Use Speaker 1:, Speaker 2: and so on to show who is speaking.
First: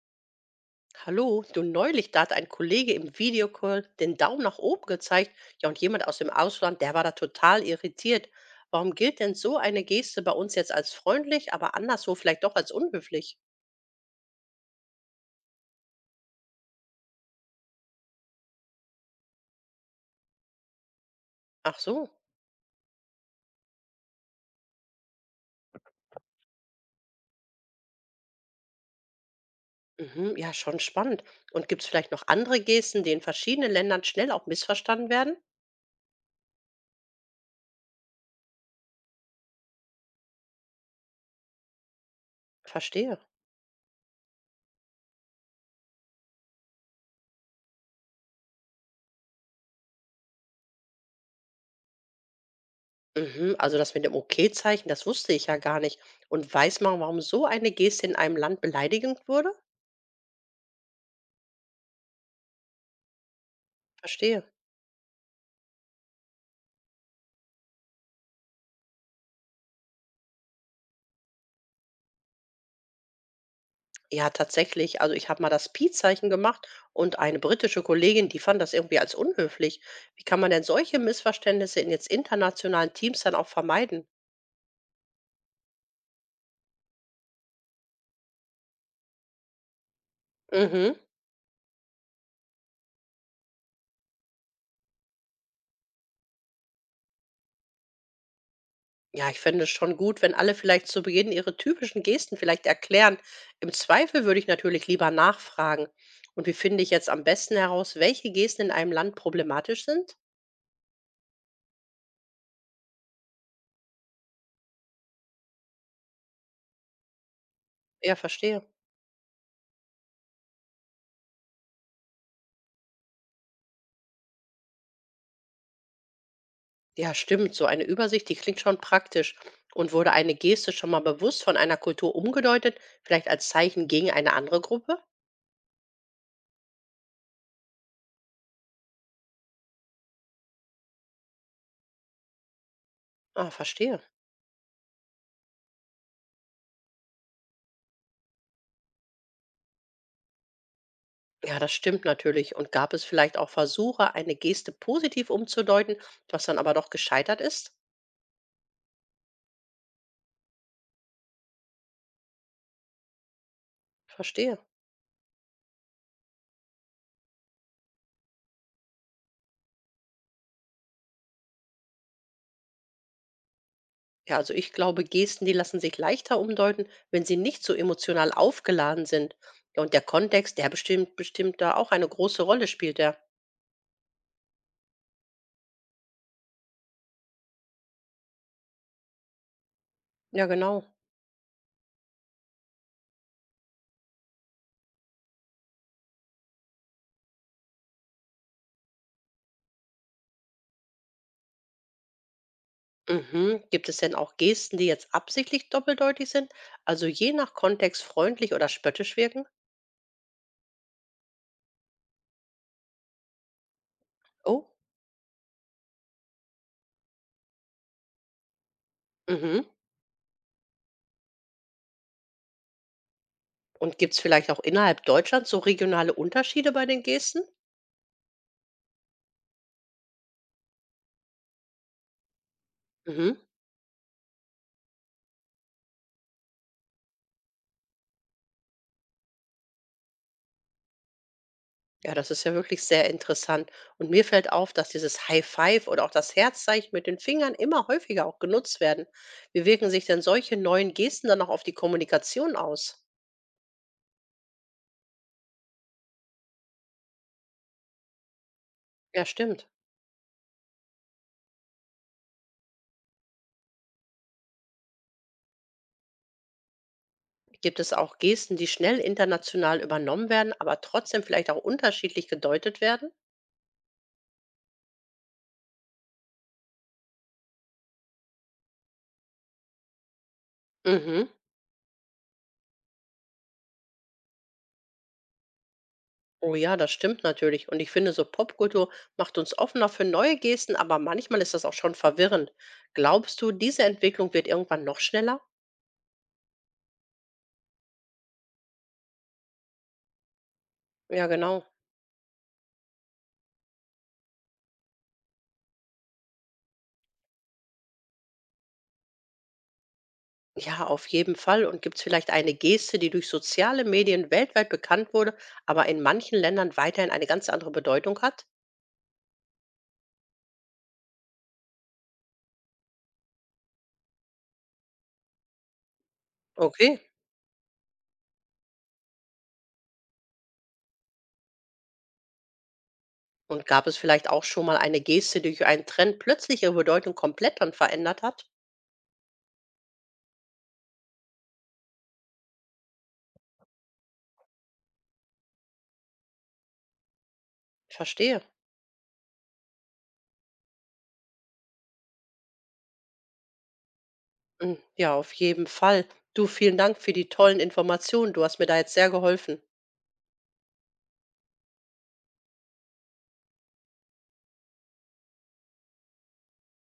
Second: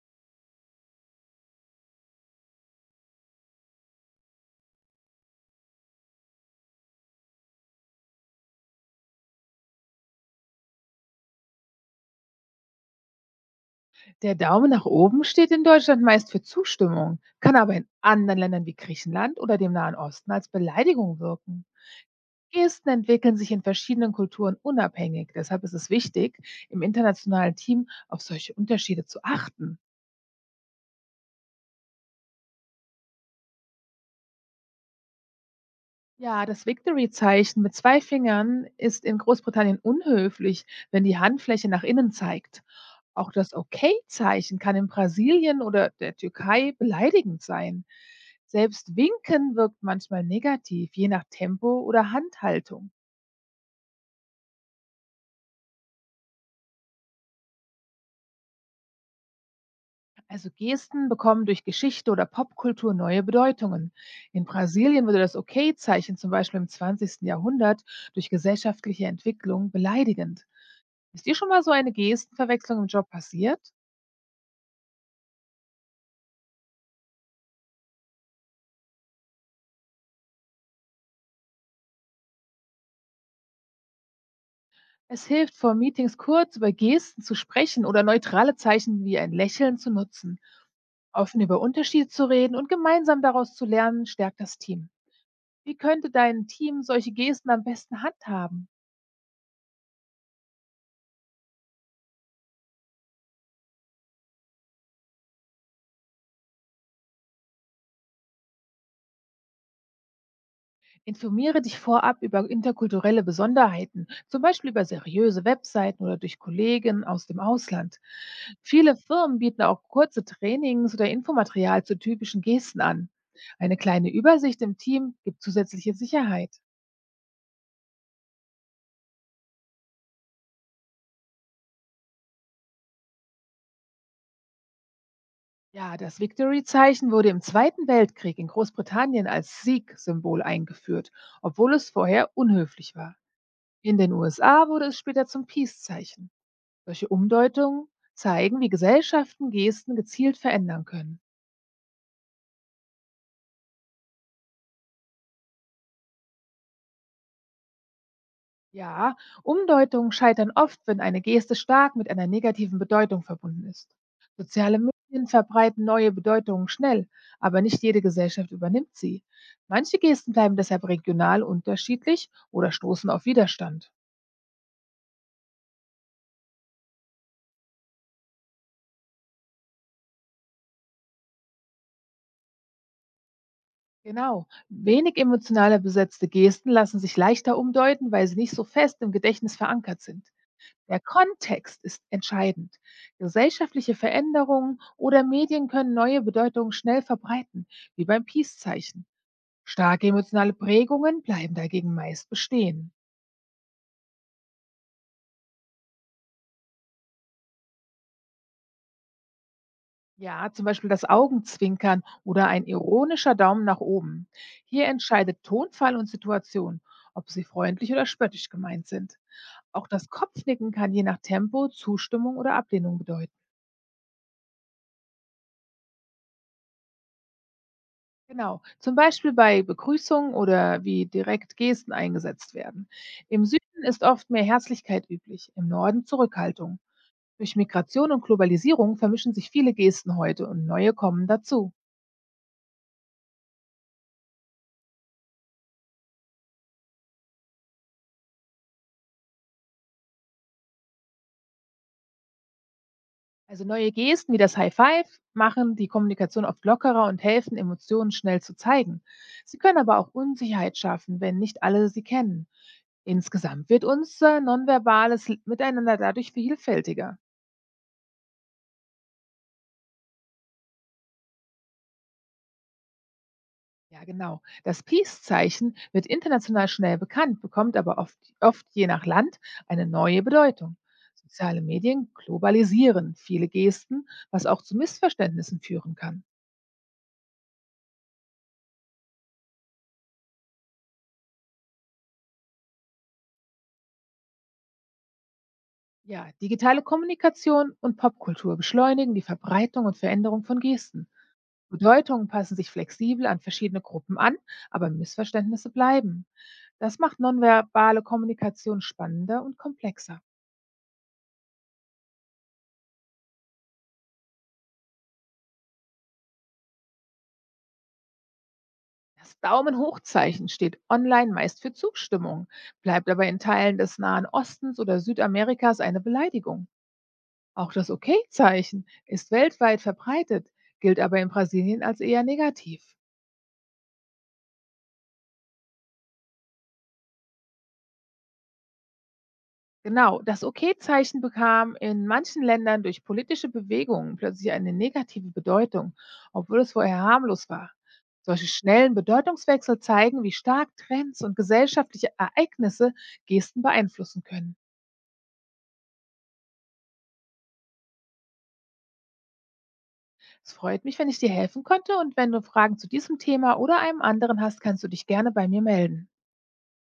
Speaker 1: Hallo, du neulich, da hat ein Kollege im Videocall den Daumen nach oben gezeigt. Ja, und jemand aus dem Ausland, der war da total irritiert. Warum gilt denn so eine Geste bei uns jetzt als freundlich, aber anderswo vielleicht doch als unhöflich?
Speaker 2: Der Daumen nach oben steht in Deutschland meist für Zustimmung, kann aber in anderen Ländern wie Griechenland oder dem Nahen Osten als Beleidigung wirken.
Speaker 1: Ach so.
Speaker 2: Gesten entwickeln sich in verschiedenen Kulturen unabhängig. Deshalb ist es wichtig, im internationalen Team auf solche Unterschiede zu achten.
Speaker 1: Mhm, ja, schon spannend. Und gibt es vielleicht noch andere Gesten, die in verschiedenen Ländern schnell auch missverstanden werden?
Speaker 2: Ja, das Victory-Zeichen mit zwei Fingern ist in Großbritannien unhöflich, wenn die Handfläche nach innen zeigt.
Speaker 1: Verstehe.
Speaker 2: Auch das Okay-Zeichen kann in Brasilien oder der Türkei beleidigend sein. Selbst Winken wirkt manchmal negativ, je nach Tempo oder Handhaltung.
Speaker 1: Mhm, also das mit dem Okay-Zeichen, das wusste ich ja gar nicht. Und weiß man, warum so eine Geste in einem Land beleidigend wurde?
Speaker 2: Also Gesten bekommen durch Geschichte oder Popkultur neue Bedeutungen.
Speaker 1: Verstehe.
Speaker 2: In Brasilien wurde das Okay-Zeichen zum Beispiel im 20. Jahrhundert durch gesellschaftliche Entwicklung beleidigend. Ist dir schon mal so eine Gestenverwechslung im Job passiert?
Speaker 1: Ja, tatsächlich. Also ich habe mal das Pi-Zeichen gemacht und eine britische Kollegin, die fand das irgendwie als unhöflich. Wie kann man denn solche Missverständnisse in jetzt internationalen Teams dann auch vermeiden?
Speaker 2: Es hilft, vor Meetings kurz über Gesten zu sprechen oder neutrale Zeichen wie ein Lächeln zu nutzen.
Speaker 1: Mhm.
Speaker 2: Offen über Unterschiede zu reden und gemeinsam daraus zu lernen, stärkt das Team. Wie könnte dein Team solche Gesten am besten handhaben?
Speaker 1: Ja, ich fände es schon gut, wenn alle vielleicht zu Beginn ihre typischen Gesten vielleicht erklären. Im Zweifel würde ich natürlich lieber nachfragen. Und wie finde ich jetzt am besten heraus, welche Gesten in einem Land problematisch sind?
Speaker 2: Informiere dich vorab über interkulturelle Besonderheiten, zum Beispiel über seriöse Webseiten oder durch Kollegen aus dem Ausland.
Speaker 1: Ja, verstehe.
Speaker 2: Viele Firmen bieten auch kurze Trainings oder Infomaterial zu typischen Gesten an. Eine kleine Übersicht im Team gibt zusätzliche Sicherheit.
Speaker 1: Ja, stimmt. So eine Übersicht, die klingt schon praktisch. Und wurde eine Geste schon mal bewusst von einer Kultur umgedeutet, vielleicht als Zeichen gegen eine andere Gruppe?
Speaker 2: Ja, das Victory-Zeichen wurde im Zweiten Weltkrieg in Großbritannien als Sieg-Symbol eingeführt, obwohl es vorher unhöflich war.
Speaker 1: Ah,
Speaker 2: In
Speaker 1: verstehe.
Speaker 2: den USA wurde es später zum Peace-Zeichen. Solche Umdeutungen zeigen, wie Gesellschaften Gesten gezielt verändern können.
Speaker 1: Ja, das stimmt natürlich. Und gab es vielleicht auch Versuche, eine Geste positiv umzudeuten, was dann aber doch gescheitert ist?
Speaker 2: Ja, Umdeutungen scheitern oft, wenn eine Geste stark mit einer negativen Bedeutung verbunden ist.
Speaker 1: Verstehe.
Speaker 2: Soziale Medien verbreiten neue Bedeutungen schnell, aber nicht jede Gesellschaft übernimmt sie. Manche Gesten bleiben deshalb regional unterschiedlich oder stoßen auf Widerstand.
Speaker 1: Ja, also ich glaube, Gesten, die lassen sich leichter umdeuten, wenn sie nicht so emotional aufgeladen sind. Ja, und der Kontext, der bestimmt da auch eine große Rolle spielt, der.
Speaker 2: Genau, wenig emotional besetzte Gesten lassen sich leichter umdeuten, weil sie nicht so fest im Gedächtnis verankert sind.
Speaker 1: Ja, genau.
Speaker 2: Der Kontext ist entscheidend. Gesellschaftliche Veränderungen oder Medien können neue Bedeutungen schnell verbreiten, wie beim Peace-Zeichen. Starke emotionale Prägungen bleiben dagegen meist bestehen.
Speaker 1: Mhm. Gibt es denn auch Gesten, die jetzt absichtlich doppeldeutig sind, also je nach Kontext freundlich oder spöttisch wirken?
Speaker 2: Ja, zum Beispiel das Augenzwinkern oder ein ironischer Daumen nach oben.
Speaker 1: Oh,
Speaker 2: Hier entscheidet Tonfall und Situation, ob sie freundlich oder spöttisch gemeint sind.
Speaker 1: mhm.
Speaker 2: Auch das Kopfnicken kann je nach Tempo Zustimmung oder Ablehnung bedeuten.
Speaker 1: Und gibt es vielleicht auch innerhalb Deutschlands so regionale Unterschiede bei den Gesten?
Speaker 2: Genau, zum Beispiel bei Begrüßungen oder wie direkt Gesten eingesetzt werden.
Speaker 1: Mhm.
Speaker 2: Im Süden ist oft mehr Herzlichkeit üblich, im Norden Zurückhaltung. Durch Migration und Globalisierung vermischen sich viele Gesten heute und neue kommen dazu.
Speaker 1: Ja, das ist ja wirklich sehr interessant. Und mir fällt auf, dass dieses High Five oder auch das Herzzeichen mit den Fingern immer häufiger auch genutzt werden. Wie wirken sich denn solche neuen Gesten dann auch auf die Kommunikation aus?
Speaker 2: Also neue Gesten wie das High Five machen die Kommunikation oft lockerer und helfen, Emotionen schnell zu zeigen.
Speaker 1: Ja,
Speaker 2: Sie
Speaker 1: stimmt.
Speaker 2: können aber auch Unsicherheit schaffen, wenn nicht alle sie kennen. Insgesamt wird unser nonverbales Miteinander dadurch vielfältiger.
Speaker 1: Gibt es auch Gesten, die schnell international übernommen werden, aber trotzdem vielleicht auch unterschiedlich gedeutet werden?
Speaker 2: Ja, genau. Das Peace-Zeichen wird international schnell bekannt, bekommt aber oft je nach Land eine neue Bedeutung.
Speaker 1: Mhm.
Speaker 2: Soziale Medien globalisieren viele Gesten, was auch zu Missverständnissen führen kann.
Speaker 1: Oh ja, das stimmt natürlich. Und ich finde, so Popkultur macht uns offener für neue Gesten, aber manchmal ist das auch schon verwirrend. Glaubst du, diese Entwicklung wird irgendwann noch schneller?
Speaker 2: Ja, digitale Kommunikation und Popkultur beschleunigen die Verbreitung und Veränderung von Gesten.
Speaker 1: Ja, genau.
Speaker 2: Bedeutungen passen sich flexibel an verschiedene Gruppen an, aber Missverständnisse bleiben. Das macht nonverbale Kommunikation spannender und komplexer.
Speaker 1: Ja, auf jeden Fall. Und gibt es vielleicht eine Geste, die durch soziale Medien weltweit bekannt wurde, aber in manchen Ländern weiterhin eine ganz andere Bedeutung hat?
Speaker 2: Das Daumen-hoch-Zeichen steht online meist für Zustimmung, bleibt aber in Teilen des Nahen Ostens oder Südamerikas eine Beleidigung.
Speaker 1: Okay.
Speaker 2: Auch das Okay-Zeichen ist weltweit verbreitet, gilt aber in Brasilien als eher negativ.
Speaker 1: Und gab es vielleicht auch schon mal eine Geste, die durch einen Trend plötzlich ihre Bedeutung komplett dann verändert hat?
Speaker 2: Genau, das Okay-Zeichen bekam in manchen Ländern durch politische Bewegungen plötzlich eine negative Bedeutung, obwohl es vorher harmlos war.
Speaker 1: Verstehe.
Speaker 2: Solche schnellen Bedeutungswechsel zeigen, wie stark Trends und gesellschaftliche Ereignisse Gesten beeinflussen können.
Speaker 1: Hm, ja, auf jeden Fall. Du, vielen Dank für die tollen Informationen. Du hast mir da jetzt sehr geholfen.
Speaker 2: Es freut mich, wenn ich dir helfen konnte, und wenn du Fragen zu diesem Thema oder einem anderen hast, kannst du dich gerne bei mir melden.